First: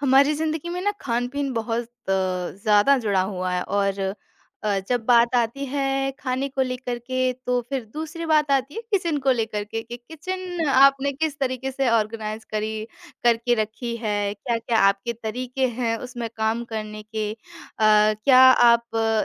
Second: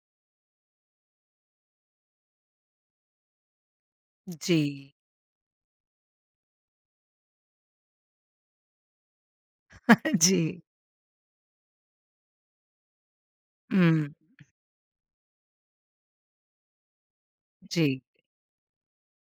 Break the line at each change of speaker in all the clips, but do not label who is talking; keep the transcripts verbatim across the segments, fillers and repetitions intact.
हमारी ज़िंदगी में ना खान-पीन बहुत अ, ज़्यादा जुड़ा हुआ है और अ,
जी,
जब बात आती है खाने को लेकर के तो फिर दूसरी बात आती है किचन को लेकर के कि
जी,
किचन आपने किस तरीके से ऑर्गेनाइज़ करी करके रखी
हुँ,
है, क्या-क्या आपके तरीके हैं उसमें काम करने के? अ,
जी,
क्या आप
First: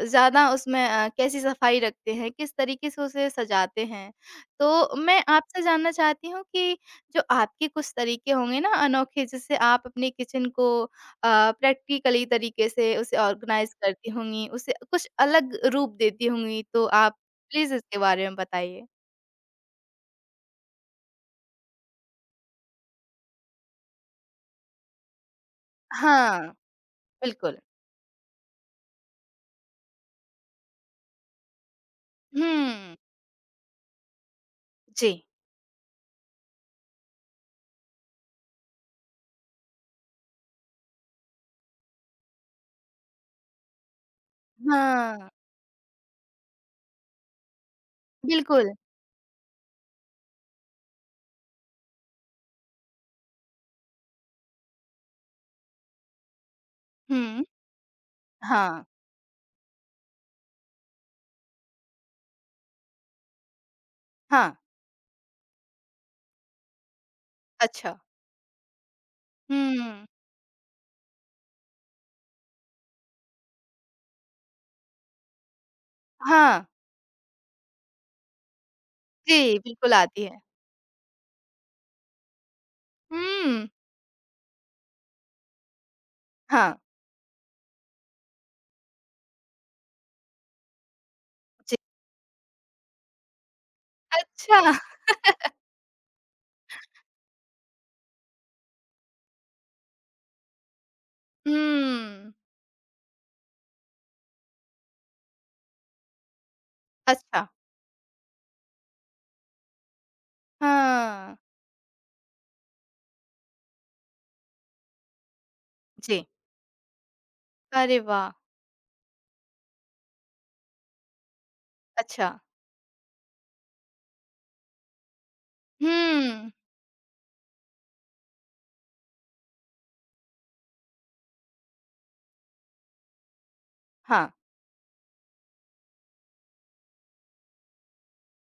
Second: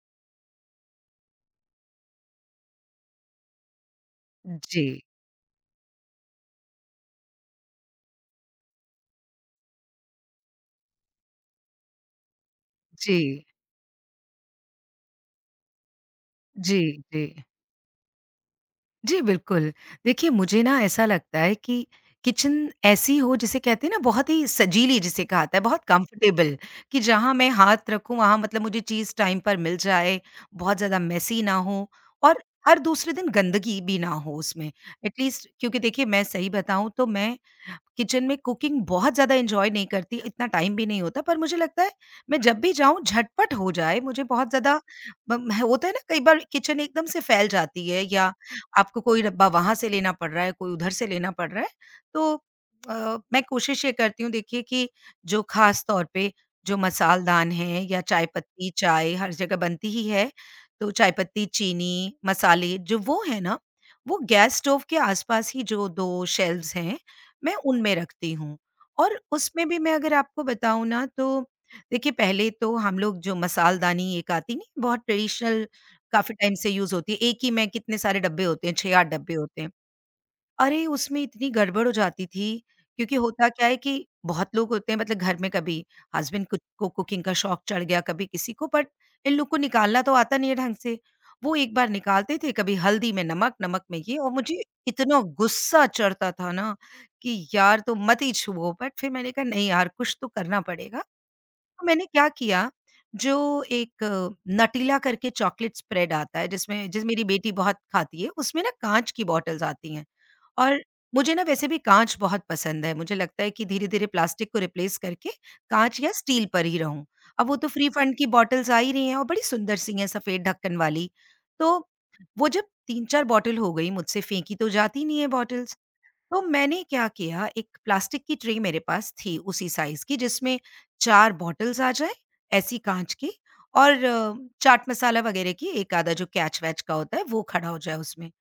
ज़्यादा उसमें अ, कैसी सफाई रखते हैं, किस तरीके से उसे सजाते हैं? तो
जी,
मैं आपसे जानना चाहती हूँ कि जो आपके कुछ तरीके होंगे ना अनोखे जैसे आप अपने किचन को अ, प्रैक्टिकली तरीके से उसे
जी,
ऑर्गेनाइज करती होंगी, उसे कुछ अलग रूप देती होंगी
जी,
तो आप
जी।
प्लीज़ इसके बारे में बताइए?
जी, बिल्कुल। देखिए, मुझे ना ऐसा लगता है कि किचन ऐसी हो जिसे कहते हैं ना बहुत ही सजीली जिसे कहा जाता है, बहुत
हाँ,
कम्फ़र्टेबल कि जहाँ मैं
बिल्कुल।
हाथ रखूँ वहाँ मतलब मुझे चीज़ टाइम पर मिल जाए, बहुत ज़्यादा मेसी ना हो और हर
हुँ,
दूसरे दिन गंदगी भी ना हो उसमें।
जी।
एट लीस्ट क्योंकि देखिए मैं सही बताऊँ तो मैं किचन में कुकिंग बहुत ज़्यादा एन्जॉय नहीं करती, इतना टाइम भी नहीं होता, पर मुझे लगता है मैं जब भी जाऊँ झटपट हो जाए, मुझे बहुत ज़्यादा
हाँ,
बम होता है ना कई बार किचन एकदम से फैल जाती है या
बिल्कुल।
आपको कोई डब्बा वहाँ से लेना पड़ रहा है, कोई उधर से लेना पड़ रहा है, तो अ, मैं कोशिश ये करती हूँ देखिए कि जो ख़ास तौर पे जो
हुँ,
मसालदान हैं या चाय पत्ती,
हाँ,
चाय हर जगह बनती ही है, तो चाय पत्ती, चीनी, मसाले जो वो है ना, वो
हाँ,
गैस स्टोव के आस-पास ही जो दो शेल्व्स हैं मैं उनमें
अच्छा।
रखती हूँ। और उसमें भी मैं
हुँ,
अगर आपको बताऊँ ना तो देखिए पहले तो हम लोग जो मसालदानी एक आती नहीं बहुत ट्रेडिशनल काफ़ी टाइम
हाँ,
से यूज़ होती है, एक ही में कितने सारे डब्बे होते हैं, छह से आठ डब्बे
जी,
होते हैं।
बिल्कुल आती है।
अरे! उसमें इतनी गड़बड़ हो जाती थी, क्योंकि होता क्या
हुँ,
है कि बहुत लोग होते हैं मतलब घर में कभी हस्बैंड कुछ
हाँ,
को कुकिंग का शौक चढ़ गया, कभी किसी को बट इन लोग को निकालना तो आता नहीं है ढंग से। वो एक
जी।
बार निकालते थे, कभी हल्दी में नमक, नमक में ये और
अच्छा,
मुझे इतना गुस्सा चढ़ता था ना कि यार तुम मत ही छुओ, बट फिर मैंने कहा नहीं यार कुछ तो करना पड़ेगा।
हुँ,
तो मैंने क्या किया, जो एक अ, नटीला करके चॉकलेट स्प्रेड आता है जिसमें जिस मेरी
अच्छा,
बेटी बहुत खाती है, उसमें ना काँच की बॉटल्स आती हैं और मुझे
हाँ,
ना वैसे भी काँच बहुत पसंद है। मुझे लगता है कि धीरे-धीरे प्लास्टिक को रिप्लेस करके काँच या
जी।
स्टील पर ही रहूँ। अब वो तो फ्री
अरे
फंड की
वाह!
बॉटल्स आ ही रही हैं और बड़ी सुंदर सी हैं सफ़ेद ढक्कन वाली। तो
अच्छा।
वो जब तीन चार बॉटल हो गई मुझसे फेंकी तो जाती नहीं है बॉटल्स। तो
हुँ।
मैंने क्या किया एक प्लास्टिक की ट्रे मेरे पास थी उसी साइज की जिसमें चार बॉटल्स आ जाए ऐसी कांच की और
हाँ।
अ, चाट मसाला वगैरह की एक आधा जो कैच वैच का होता है वो खड़ा हो जाए उसमें।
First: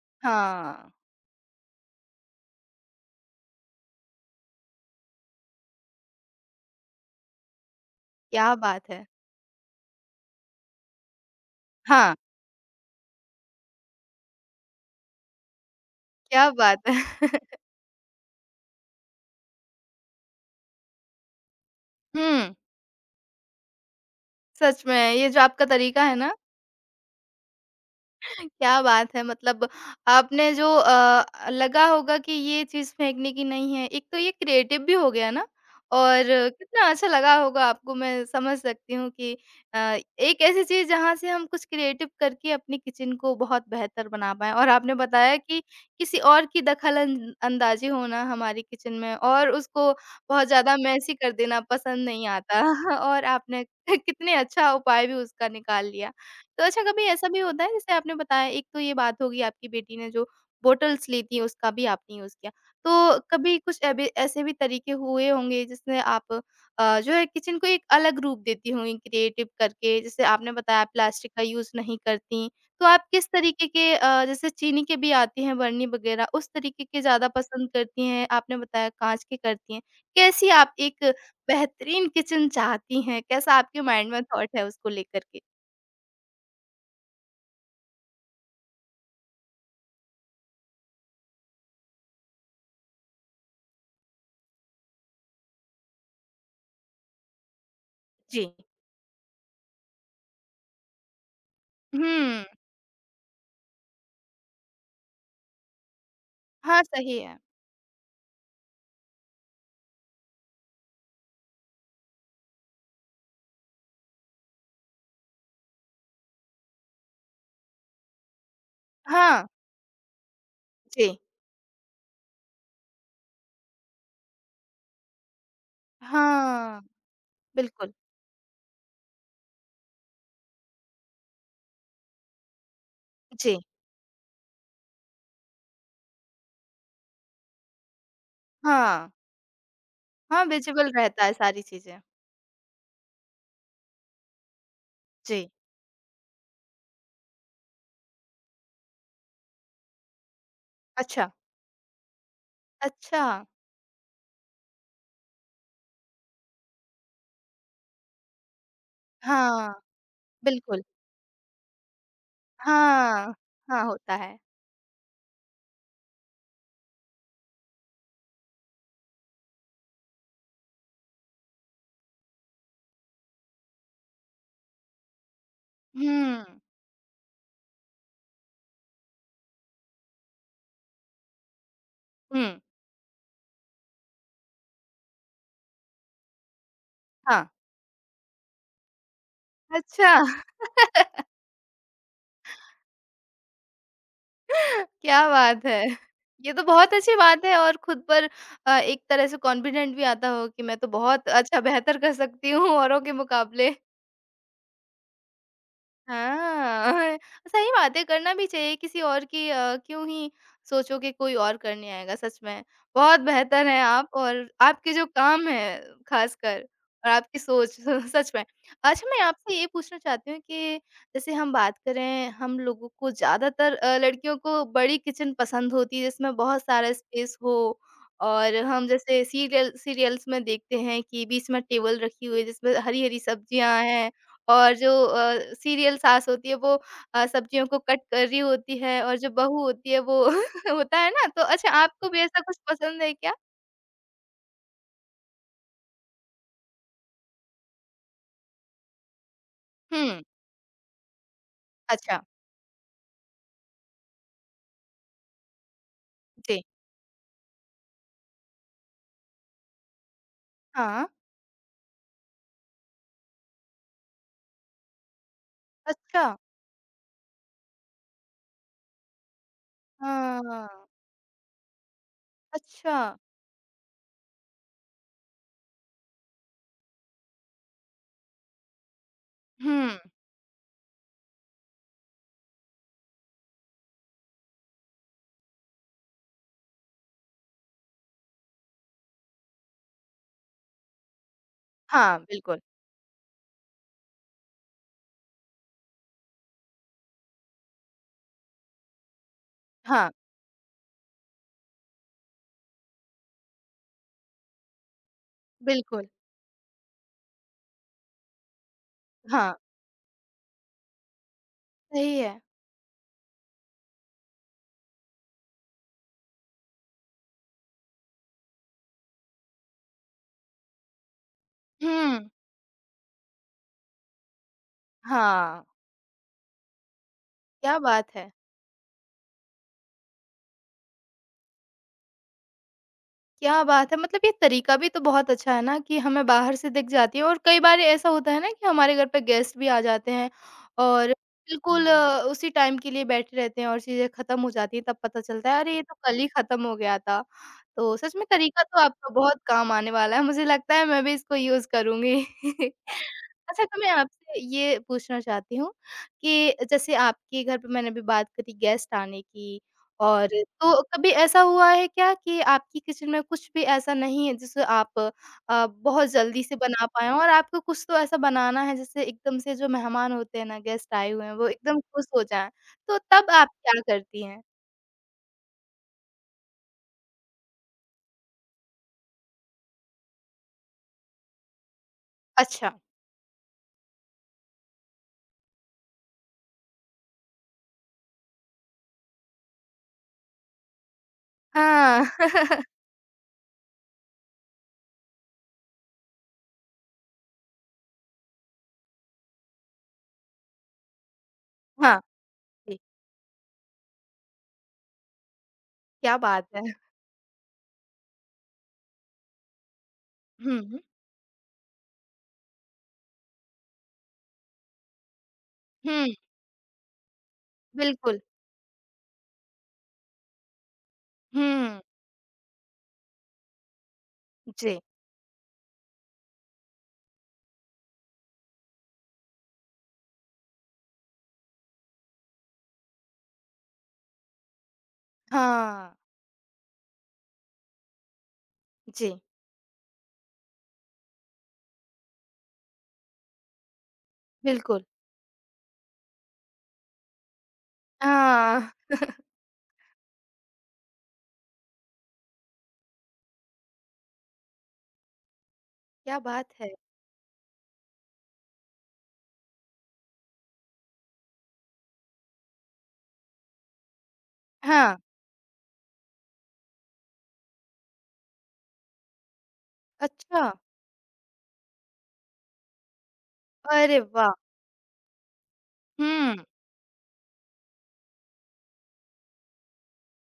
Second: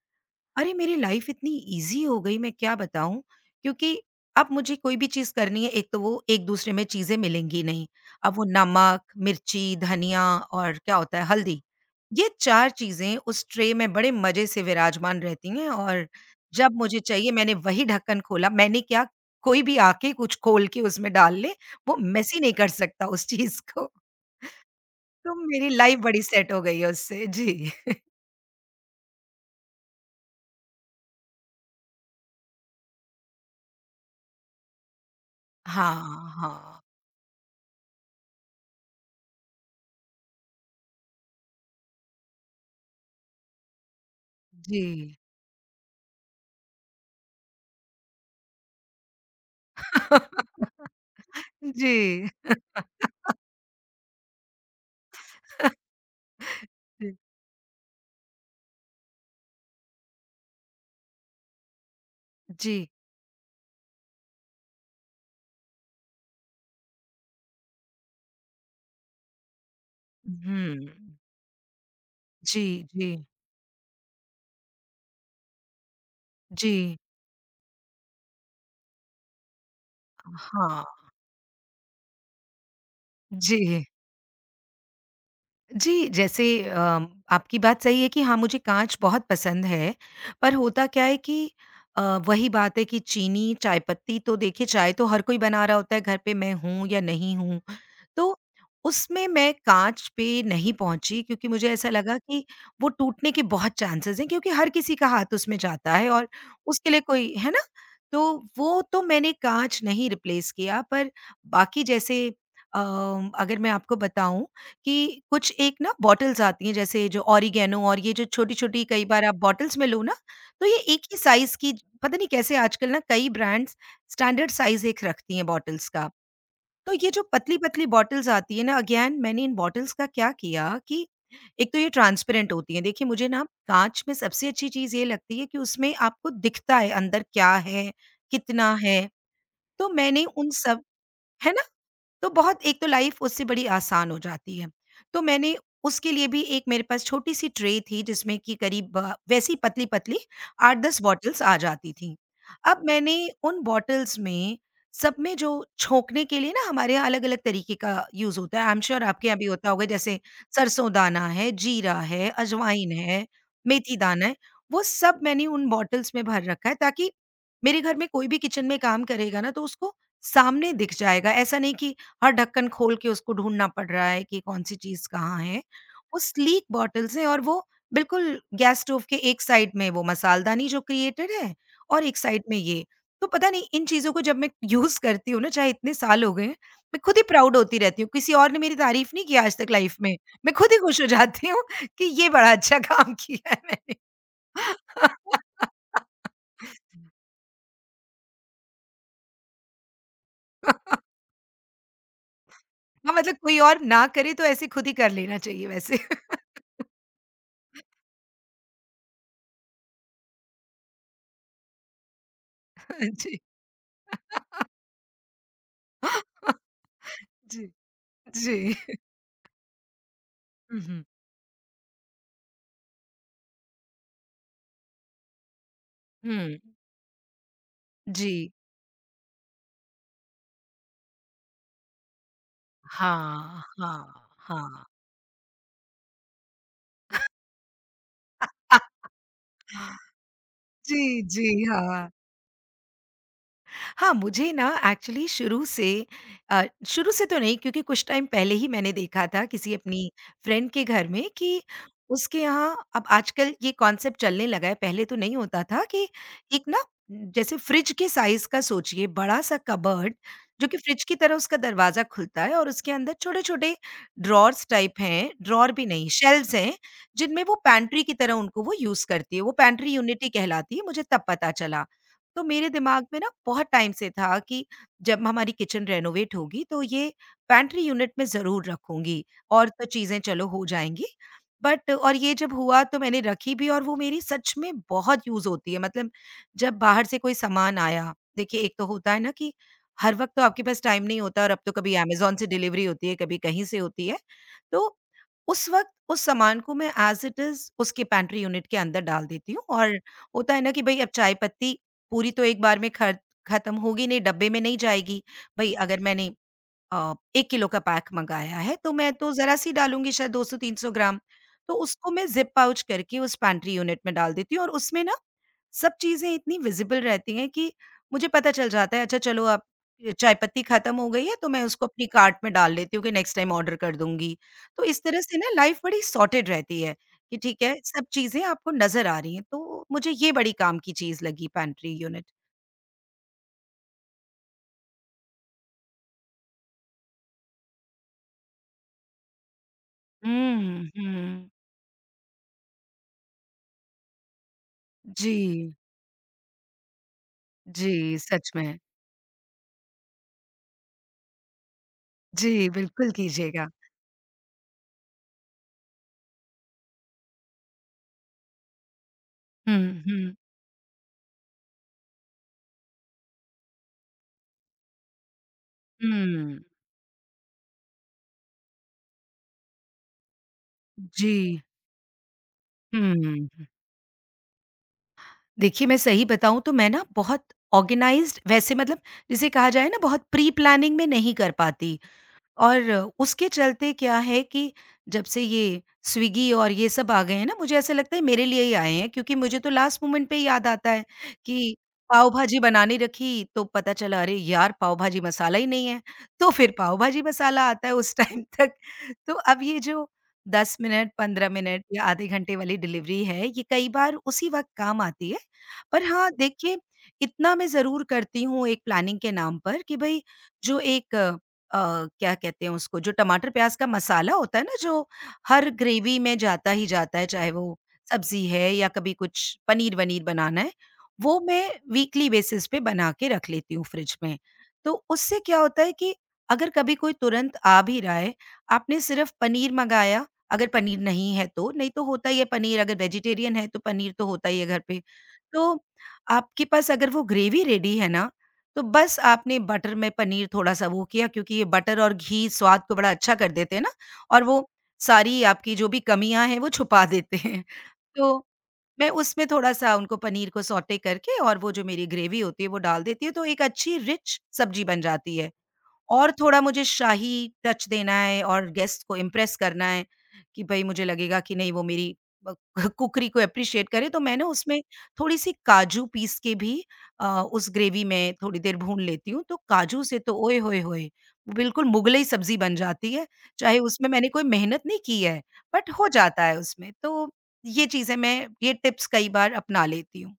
अरे!
हाँ,
मेरी लाइफ़ इतनी ईज़ी हो गई मैं क्या बताऊँ, क्योंकि अब मुझे कोई भी चीज़ करनी है एक तो वो एक-दूसरे में चीज़ें मिलेंगी नहीं। अब वो
क्या बात
नमक,
है!
मिर्ची, धनिया और क्या होता है हल्दी,
हाँ।
ये चार चीज़ें उस ट्रे में बड़े मज़े से विराजमान रहती हैं और
क्या
जब
बात है!
मुझे चाहिए मैंने वही ढक्कन खोला, मैंने क्या कोई भी आके कुछ खोल के उसमें डाल ले, वो मेसी नहीं
हुँ।
कर सकता उस चीज़ को।
सच में ये
तो
जो आपका
मेरी लाइफ़
तरीका है
बड़ी
ना,
सेट हो गई है उससे। जी।
क्या बात है! मतलब आपने जो अ, लगा होगा कि ये चीज़ फेंकने की नहीं है, एक तो ये क्रिएटिव भी हो गया ना
हाँ,
और कितना
हाँ।
अच्छा लगा होगा आपको, मैं समझ सकती हूँ कि अ, एक ऐसी चीज़ जहाँ से हम कुछ क्रिएटिव करके अपनी किचन को बहुत बेहतर बना पाएँ और
जी।
आपने बताया कि किसी और की दखल-अं अंदाज़ी होना हमारी किचन में और उसको बहुत ज़्यादा मेसी कर देना पसंद नहीं
जी।
आता और आपने कितने अच्छा उपाय भी उसका निकाल लिया। तो अच्छा कभी
हुँ,
ऐसा भी होता है जैसे आपने बताया एक तो ये बात होगी आपकी बेटी ने जो बॉटल्स ली थी उसका भी आपने यूज़ किया।
जी।
तो कभी कुछ एबे ऐसे भी तरीके हुए होंगे जिसमें आप अ, जो है किचन को एक अलग रूप देती होंगी क्रिएटिव करके जैसे आपने बताया
हुँ।
प्लास्टिक का यूज़ नहीं करती।
जी,
तो आप
जी,
किस तरीके के अ, जैसे चीनी के भी आते हैं बरनी वग़ैरह उस तरीके
जी।
के ज़्यादा पसंद करती हैं? आपने बताया काँच के करती हैं। कैसी आप
हाँ,
एक बेहतरीन किचन चाहती हैं? कैसा आपके
जी।
माइंड में थॉट है उसको लेकर के?
जी, जैसे अम, आपकी बात सही है कि हाँ, मुझे काँच बहुत पसंद है, पर होता क्या है कि अ, वही बात है कि चीनी, चाय पत्ती तो देखिए चाय तो हर कोई बना रहा होता है घर पे मैं हूँ या नहीं हूँ। तो
जी।
उसमें मैं काँच पे नहीं पहुँची क्योंकि मुझे ऐसा लगा कि
हुँ।
वो टूटने के बहुत चांसेज़ हैं क्योंकि हर किसी का हाथ उसमें जाता है और
हाँ,
उसके लिए
सही
कोई
है।
है ना? तो वो तो मैंने काँच नहीं रिप्लेस किया पर बाकी जैसे अ, अगर मैं आपको बताऊँ कि कुछ एक ना बॉटल्स आती हैं जैसे जो ओरिगैनो और ये जो छोटी-छोटी कई बार आप
हाँ,
बॉटल्स में लो ना, तो ये एक
जी।
ही साइज़ की पता नहीं कैसे आजकल ना कई ब्रांड्स स्टैंडर्ड साइज़ एक रखती हैं बॉटल्स का।
हाँ,
तो ये जो पतली-पतली
बिल्कुल।
बॉटल्स आती है ना अगेन मैंने इन बॉटल्स का क्या किया कि एक तो ये ट्रांसपेरेंट होती हैं। देखिए मुझे ना
जी,
काँच में सबसे अच्छी चीज़ ये लगती है कि उसमें आपको दिखता है अंदर क्या है, कितना है।
हाँ।
तो मैंने
हाँ,
उन सब
विज़िबल रहता है
है ना?
सारी चीज़ें।
तो बहुत एक तो लाइफ उससे बड़ी आसान हो जाती है। तो
जी।
मैंने उसके लिए भी एक मेरे पास छोटी-सी ट्रे थी जिसमें कि करीब अ, वैसी पतली-पतली आठ दस
अच्छा,
बॉटल्स आ जाती थीं। अब मैंने
अच्छा।
उन बॉटल्स में सब में जो छोंकने के लिए ना हमारे यहाँ अलग-अलग तरीके का यूज़ होता है, आई एम श्योर आपके यहाँ भी होता
हाँ,
होगा जैसे
बिल्कुल।
सरसों दाना है, जीरा है, अजवाइन है,
हाँ, हाँ,
मेथी
होता
दाना
है।
है, वो सब मैंने उन बॉटल्स में भर रखा है ताकि मेरे घर में कोई भी किचन में काम करेगा ना तो उसको सामने दिख जाएगा। ऐसा नहीं कि हर ढक्कन खोल के उसको ढूँढना पड़ रहा है कि कौन-सी चीज़ कहाँ है। वो
हुँ,
स्लीक बॉटल्स हैं और वो बिल्कुल गैस स्टोव के एक साइड में वो मसालदानी जो क्रिएटेड है और एक
हुँ,
साइड में ये। तो पता नहीं इन चीज़ों को जब मैं यूज़ करती हूँ ना चाहे इतने साल हो गए हैं, मैं खुद ही
हाँ।
प्राउड होती रहती हूँ। किसी और ने मेरी तारीफ़ नहीं की आज तक लाइफ़
अच्छा,
में। मैं खुद ही खुश हो जाती हूँ कि ये बड़ा अच्छा काम किया है मैंने।
क्या बात है! ये तो बहुत अच्छी बात है और खुद पर अ, एक तरह से कॉन्फिडेंट भी आता होगा कि मैं तो बहुत अच्छा बेहतर कर सकती हूँ औरों के
हाँ, मतलब कोई
मुकाबले।
और ना करे तो ऐसे खुद ही कर लेना चाहिए वैसे।
हाँ, सही बात है, करना भी चाहिए किसी और की अ, क्यों ही सोचो कि कोई और करने आएगा सच में। बहुत
जी।
बेहतर हैं आप और आपके जो काम हैं ख़ासकर और आपकी
जी।
सोच सच में।
जी।
अच्छा मैं आपसे ये पूछना चाहती हूँ कि
हुँ, हुँ।
जैसे हम बात करें हम लोगों को ज़्यादातर अ, लड़कियों को बड़ी किचन पसंद होती है जिसमें
हुँ।
बहुत सारा स्पेस हो
जी।
और हम जैसे सीरियल सीरियल्स में देखते हैं कि बीच में टेबल रखी हुई है जिसमें हरी-हरी
हाँ,
सब्जियाँ हैं
हाँ,
और
हाँ।
जो अ, सीरियल सास होती है वो अ, सब्जियों को कट कर रही होती है और जो बहू होती है वो होता
जी,
है ना? तो
जी,
अच्छा आपको
हाँ।
भी ऐसा कुछ पसंद है क्या?
हाँ, मुझे ना एक्चुअली शुरू से अ, शुरू से तो नहीं क्योंकि कुछ टाइम पहले ही मैंने देखा था किसी अपनी
हुँ,
फ्रेंड के घर में कि
अच्छा,
उसके यहाँ अब आजकल ये कॉन्सेप्ट चलने लगा है, पहले तो नहीं होता था कि
जी।
एक ना जैसे फ्रिज के साइज़ का सोचिए बड़ा-सा कबर्ड जो कि फ्रिज
हाँ।
की तरह उसका दरवाज़ा खुलता है और उसके अंदर छोटे-छोटे ड्रॉवर्स टाइप हैं, ड्रॉवर भी नहीं
अच्छा,
शेल्व्स हैं, जिनमें वो पैंट्री की तरह उनको वो यूज़ करती है, वो पैंट्री यूनिटी
हाँ,
कहलाती है, मुझे तब पता चला। तो मेरे
अच्छा।
दिमाग में ना बहुत टाइम से था कि जब हमारी किचन रेनोवेट होगी तो ये पैंट्री यूनिट में ज़रूर रखूँगी और तो
हुँ,
चीज़ें चलो हो जाएँगी। बट और ये जब हुआ तो मैंने रखी भी और वो मेरी सच में बहुत यूज़ होती है। मतलब जब बाहर से कोई सामान आया, देखिए एक तो होता है ना कि हर वक़्त तो आपके पास टाइम नहीं होता और अब तो कभी
हाँ,
अमेज़न से
बिल्कुल,
डिलीवरी होती है, कभी कहीं से होती है। तो उस वक़्त उस सामान को मैं एज़ इट इज़ उसके पैंट्री यूनिट के अंदर डाल देती हूँ और
हाँ,
होता है ना कि भई अब चाय पत्ती पूरी तो एक बार में ख खत्म होगी नहीं, डब्बे में नहीं जाएगी। भई अगर
बिल्कुल,
मैंने अ, एक किलो का पैक मँगाया है तो मैं तो
हाँ।
ज़रा-सी डालूँगी शायद दो सौ तीन सौ ग्राम। तो उसको
सही
मैं
है।
ज़िप पाउच करके उस पैंट्री यूनिट में डाल देती हूँ और उसमें ना सब चीज़ें इतनी विज़िबल रहती हैं कि मुझे पता चल जाता है अच्छा चलो अब चाय पत्ती खत्म हो गई है तो मैं उसको अपनी
हुँ,
कार्ट में डाल लेती हूँ कि नेक्स्ट टाइम ऑर्डर कर दूँगी। तो इस तरह से ना
हाँ,
लाइफ़ बड़ी सॉर्टेड रहती है कि ठीक है,
क्या
सब
बात है!
चीज़ें आपको नज़र आ रही हैं। तो मुझे ये बड़ी काम की चीज़ लगी पैंट्री यूनिट।
क्या बात है! मतलब ये तरीका भी तो बहुत अच्छा है ना कि हमें बाहर से दिख जाती है और कई बार ऐसा होता है ना कि हमारे घर पे गेस्ट भी आ जाते हैं
हुँ,
और
हुँ।
बिल्कुल हुँ। अ, उसी टाइम के लिए बैठे रहते हैं और चीज़ें ख़त्म हो जाती हैं, तब पता
जी,
चलता है अरे ये तो कल ही ख़त्म हो गया था। तो सच
जी,
में
सच
तरीका
में।
तो आपका बहुत काम आने वाला है, मुझे लगता है मैं भी इसको यूज़ करूँगी।
जी, बिल्कुल
अच्छा
कीजिएगा।
तो मैं आपसे ये पूछना चाहती हूँ कि जैसे आपके घर पे मैंने अभी बात करी गेस्ट आने की
हुँ,
और
हुँ,
तो कभी ऐसा हुआ है क्या कि आपकी किचन में कुछ भी ऐसा नहीं है जिसे आप अ, बहुत जल्दी से
हुँ।
बना पाएँ और आपको कुछ तो ऐसा बनाना है जिससे एकदम से जो मेहमान होते हैं ना, गेस्ट आए हुए हैं, वो
जी,
एकदम खुश हो जाएँ, तो तब आप
हुँ।
क्या करती हैं?
देखिए, मैं सही बताऊँ तो मैं ना बहुत ऑर्गेनाइज़्ड वैसे मतलब जिसे कहा जाए ना बहुत प्री-प्लानिंग में नहीं कर पाती।
अच्छा।
और उसके चलते क्या है कि जब से ये स्विगी और ये सब आ गए हैं ना, मुझे ऐसा लगता है मेरे लिए ही आए हैं क्योंकि मुझे तो लास्ट मोमेंट पे याद आता है कि
हाँ।
पाव भाजी बनाने रखी तो पता चला अरे यार! पाव भाजी मसाला ही नहीं है, तो फिर पाव भाजी मसाला आता है उस टाइम तक। तो अब ये जो दस मिनट, पंद्रह मिनट
हाँ,
या आधे घंटे वाली
जी।
डिलीवरी है, ये कई बार उसी वक़्त काम आती है। पर
क्या
हाँ,
बात है।
देखिए इतना मैं ज़रूर करती हूँ एक प्लानिंग के नाम पर कि भई
हुँ,
जो
हुँ।
एक अ, क्या कहते हैं उसको, जो टमाटर प्याज का मसाला होता है ना, जो हर
हुँ,
ग्रेवी में जाता ही जाता है, चाहे वो
बिल्कुल।
सब्जी है या कभी कुछ पनीर-वनीर बनाना है, वो मैं
हुँ,
वीकली बेसिस पे बना के रख लेती हूँ फ्रिज में।
जी।
तो उससे क्या होता है कि अगर कभी कोई तुरंत आ भी रहा है, आपने सिर्फ पनीर मँगाया, अगर पनीर नहीं है तो, नहीं तो होता ही है पनीर, अगर वेजिटेरियन है तो पनीर तो होता ही है घर पे। तो
हाँ,
आपके पास अगर वो ग्रेवी रेडी है ना, तो बस
जी,
आपने बटर में पनीर थोड़ा-सा वो किया, क्योंकि ये बटर और घी स्वाद को बड़ा अच्छा कर देते हैं ना, और वो
बिल्कुल।
सारी आपकी जो भी कमियाँ हैं वो छुपा देते हैं। तो
हाँ,
मैं उसमें थोड़ा-सा उनको, पनीर को सौटे करके और वो जो मेरी ग्रेवी होती है वो डाल देती हूँ, तो एक अच्छी रिच सब्ज़ी बन जाती है।
क्या
और
बात
थोड़ा
है।
मुझे शाही टच देना है और गेस्ट को इम्प्रेस करना है कि भई मुझे लगेगा कि नहीं, वो मेरी अ, कुकरी को एप्रिशिएट करे, तो मैं ना उसमें
हाँ,
थोड़ी-सी काजू पीस के भी अ, उस ग्रेवी में थोड़ी देर भून लेती हूँ, तो काजू से तो
अच्छा।
ओए होए होए! वो बिल्कुल मुगलई सब्ज़ी बन जाती है, चाहे
अरे
उसमें मैंने
वाह!
कोई मेहनत नहीं की है, बट हो
हुँ।
जाता है उसमें। तो ये चीज़ें, मैं ये टिप्स कई बार अपना लेती हूँ।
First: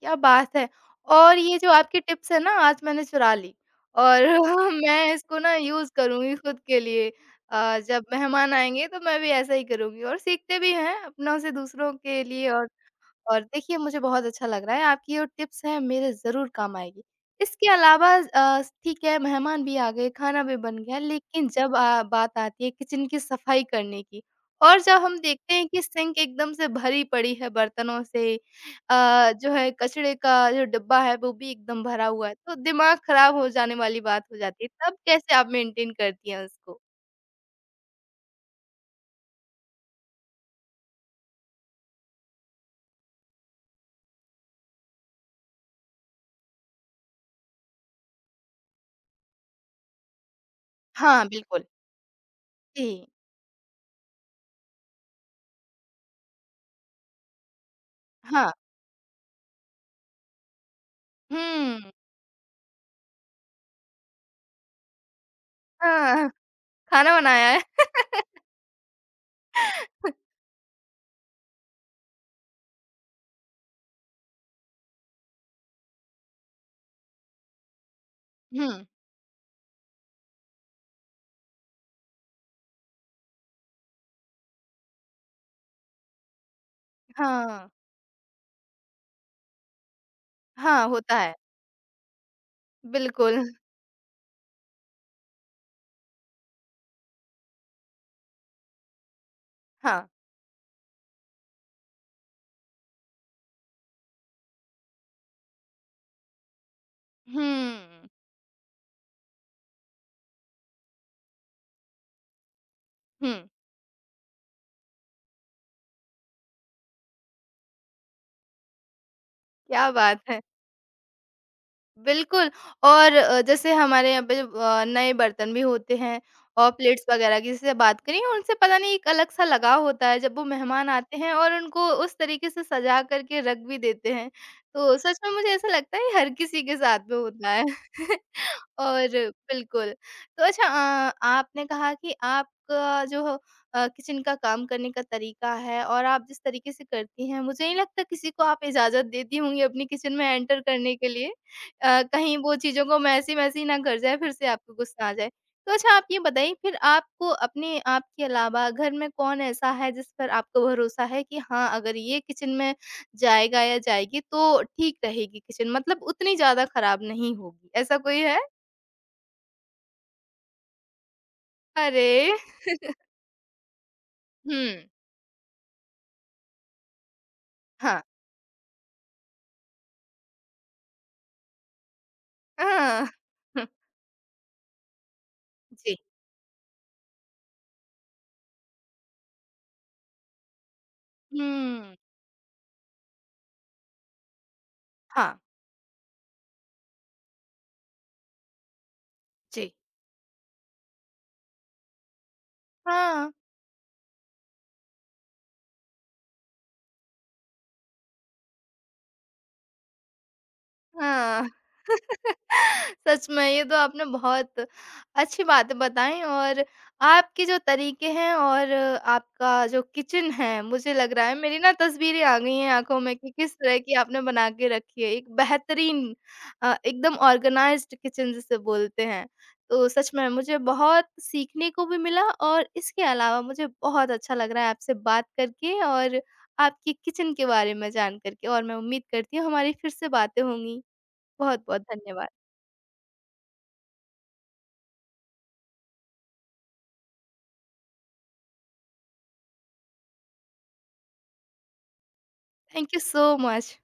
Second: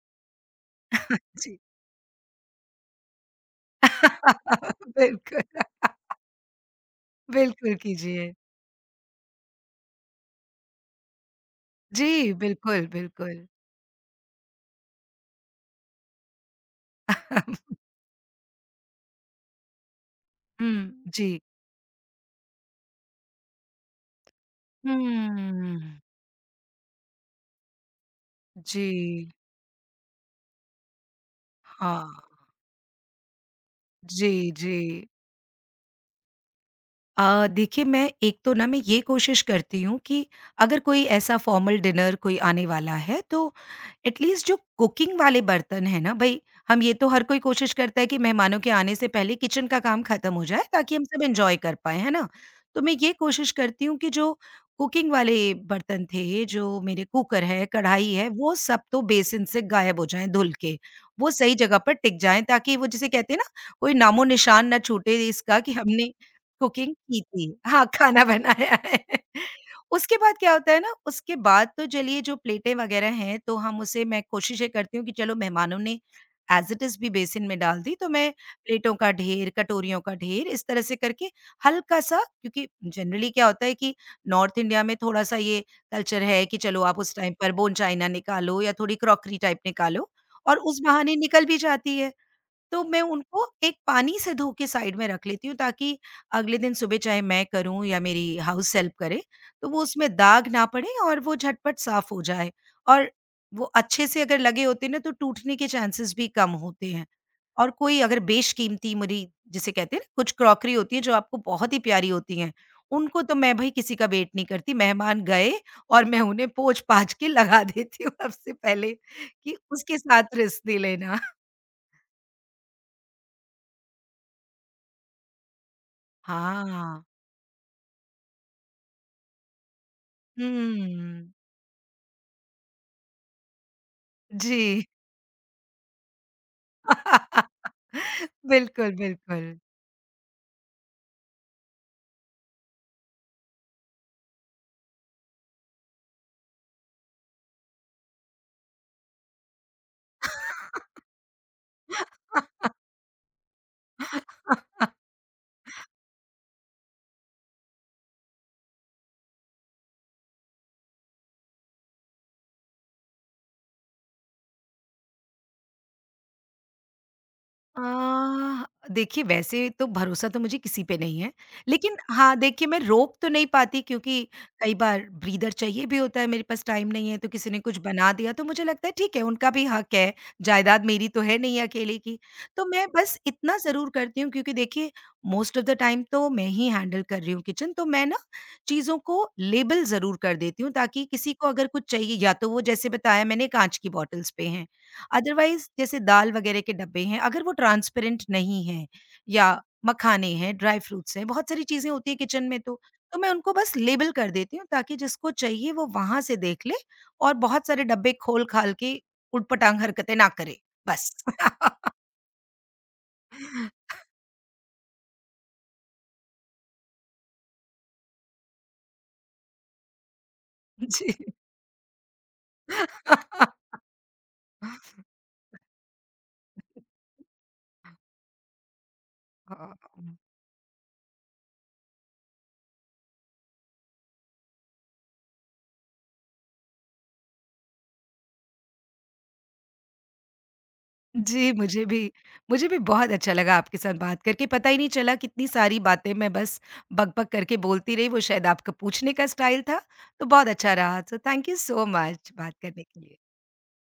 क्या बात है! और ये
जी।
जो आपकी टिप्स है ना आज मैंने चुरा ली और मैं इसको
बिल्कुल,
ना यूज़ करूँगी खुद के लिए।
बिल्कुल
अ, जब
कीजिए।
मेहमान आएँगे तो मैं भी ऐसा ही करूँगी और सीखते भी हैं अपनों से दूसरों के
जी,
लिए और
बिल्कुल,
और
बिल्कुल।
देखिए मुझे बहुत अच्छा लग रहा है, आपकी जो टिप्स हैं मेरे ज़रूर काम आएगी। इसके अलावा अ, ठीक है मेहमान भी आ गए, खाना भी बन गया
हुँ। जी।
लेकिन जब अ, बात आती है किचन की सफाई करने की और जब हम देखते हैं कि
हुँ।
सिंक एकदम से भरी पड़ी है बर्तनों से
जी।
अ, जो है कचड़े का जो डिब्बा है वो भी एकदम
हाँ।
भरा हुआ है, तो दिमाग खराब हो जाने वाली बात हो
जी,
जाती है,
जी।
तब कैसे आप मेंटेन करती हैं उसको?
अ, देखिए, मैं एक तो ना, मैं ये कोशिश करती हूँ कि अगर कोई ऐसा फॉर्मल डिनर कोई आने वाला है, तो एटलीस्ट जो कुकिंग वाले बर्तन है ना भाई, हम ये तो हर कोई कोशिश करता है कि मेहमानों के आने से पहले किचन का काम खत्म हो जाए, ताकि हम सब
हाँ,
एंजॉय
बिल्कुल।
कर पाए, है ना। तो मैं
जी,
ये कोशिश करती हूँ कि जो कुकिंग वाले बर्तन थे, जो मेरे कुकर है, कढ़ाई है,
हाँ।
वो सब तो बेसिन से गायब हो जाएं धुल के, वो सही जगह
हुँ,
पर टिक जाएं, ताकि वो जिसे कहते हैं ना, कोई नामो निशान ना छूटे इसका कि हमने
हाँ,
कुकिंग
खाना
की
बनाया
थी।
है।
हाँ, खाना बनाया है। उसके बाद क्या होता है ना, उसके बाद तो चलिए जो प्लेटें वगैरह हैं, तो हम उसे, मैं कोशिश ये करती हूँ कि चलो, मेहमानों ने एज़ इट इज़ भी बेसिन में डाल दी, तो मैं
हुँ,
प्लेटों का ढेर, कटोरियों का ढेर इस तरह से करके हल्का-सा, क्योंकि जनरली क्या होता है कि नॉर्थ इंडिया में थोड़ा-सा ये कल्चर है कि चलो आप उस टाइम पर
हाँ।
बोन चाइना निकालो या थोड़ी क्रॉकरी टाइप निकालो, और उस
हाँ, होता
बहाने
है।
निकल भी जाती है। तो मैं
बिल्कुल,
उनको एक पानी से धो के साइड में रख लेती हूँ, ताकि अगले दिन सुबह चाहे मैं करूँ या मेरी हाउस हेल्प करे, तो वो
हाँ।
उसमें दाग ना पड़े और वो झटपट साफ हो जाए, और वो अच्छे से अगर लगे होते हैं ना, तो टूटने के चांसेस भी कम होते हैं। और कोई
हुँ,
अगर बेशकीमती मेरी, जिसे कहते हैं ना, कुछ क्रॉकरी होती है जो आपको बहुत ही प्यारी होती हैं, उनको
हुँ,
तो मैं भई किसी का वेट नहीं करती, मेहमान गए और मैं उन्हें पोंछ-पाछ के लगा देती हूँ सबसे पहले, कि
क्या
उसके
बात
साथ
है!
रिश्ते लेना।
बिल्कुल और अ, जैसे हमारे यहाँ पे जब अ, नए बर्तन भी होते हैं और
हाँ।
प्लेट्स वग़ैरह की जैसे बात करें उनसे पता नहीं एक अलग-सा लगाव होता है, जब वो मेहमान आते
हुँ,
हैं और उनको उस तरीके से सजा कर के रख भी देते हैं।
जी।
तो सच में मुझे ऐसा लगता है ये हर किसी के साथ में होता है।
बिल्कुल,
और
बिल्कुल।
बिल्कुल। तो अच्छा अ, आपने कहा कि आपका जो अ, किचन का काम करने का तरीका है और आप जिस तरीके से करती हैं, मुझे नहीं लगता किसी को आप इजाज़त देती होंगी अपनी किचन में एंटर करने के लिए। अ, कहीं वो चीज़ों को मैसी-मैसी ना कर जाए, फिर से आपको गुस्सा आ जाए। तो अच्छा आप ये बताइए फिर आपको अपने आप के अलावा घर में कौन ऐसा है जिस पर आपको भरोसा है कि हाँ, अगर ये किचन में जाएगा या जाएगी तो ठीक रहेगी किचन मतलब उतनी ज़्यादा खराब नहीं होगी, ऐसा कोई है?
आह, देखिए, वैसे तो भरोसा तो मुझे किसी पे नहीं है। लेकिन
अरे!
हाँ, देखिए मैं रोक तो नहीं पाती, क्योंकि कई
हुँ।
बार ब्रीदर चाहिए भी होता है, मेरे पास टाइम नहीं है, तो किसी ने कुछ
हाँ।
बना दिया तो मुझे लगता है ठीक है, उनका भी हक है, जायदाद मेरी तो है नहीं अकेले की। तो मैं
अ,
बस इतना ज़रूर करती हूँ, क्योंकि देखिए मोस्ट ऑफ द
जी।
टाइम तो मैं ही हैंडल कर रही हूँ किचन, तो मैं ना चीज़ों को लेबल ज़रूर कर देती हूँ, ताकि किसी को अगर कुछ
हुँ।
चाहिए, या तो वो जैसे बताया मैंने, काँच की बॉटल्स पे हैं,
हाँ,
अदरवाइज़ जैसे दाल वगैरह के डब्बे हैं, अगर वो ट्रांसपेरेंट नहीं हैं, या
जी।
मखाने हैं, ड्राई फ्रूट्स हैं, बहुत सारी चीज़ें होती हैं किचन में तो, तो
हाँ,
मैं उनको बस लेबल कर देती हूँ, ताकि जिसको चाहिए वो वहाँ से देख ले, और बहुत सारे डब्बे खोल-खाल के ऊटपटांग हरकतें ना करे, बस।
हाँ। सच में ये तो आपने बहुत अच्छी बातें बताई और आपके जो तरीके हैं और आपका जो किचन है मुझे लग
जी।
रहा है मेरी ना तस्वीरें आ गई हैं आँखों में कि किस तरह की आपने बना के रखी है। एक बेहतरीन अ, एकदम ऑर्गेनाइज़्ड किचन जिसे बोलते हैं। तो सच
हाँ।
में मुझे बहुत सीखने को भी मिला और इसके अलावा मुझे बहुत अच्छा लग रहा है आपसे बात करके और आपकी किचन के बारे में जान कर के और मैं उम्मीद करती हूँ हमारी फिर से बातें होंगी।
जी,
बहुत-बहुत
मुझे भी
धन्यवाद।
मुझे भी बहुत अच्छा लगा आपके साथ बात करके, पता ही नहीं चला कितनी सारी बातें मैं बस बक-बक करके बोलती रही, वो शायद आपका पूछने का स्टाइल था, तो बहुत अच्छा रहा। So thank you so much बात करने
Thank you
के लिए।
so much.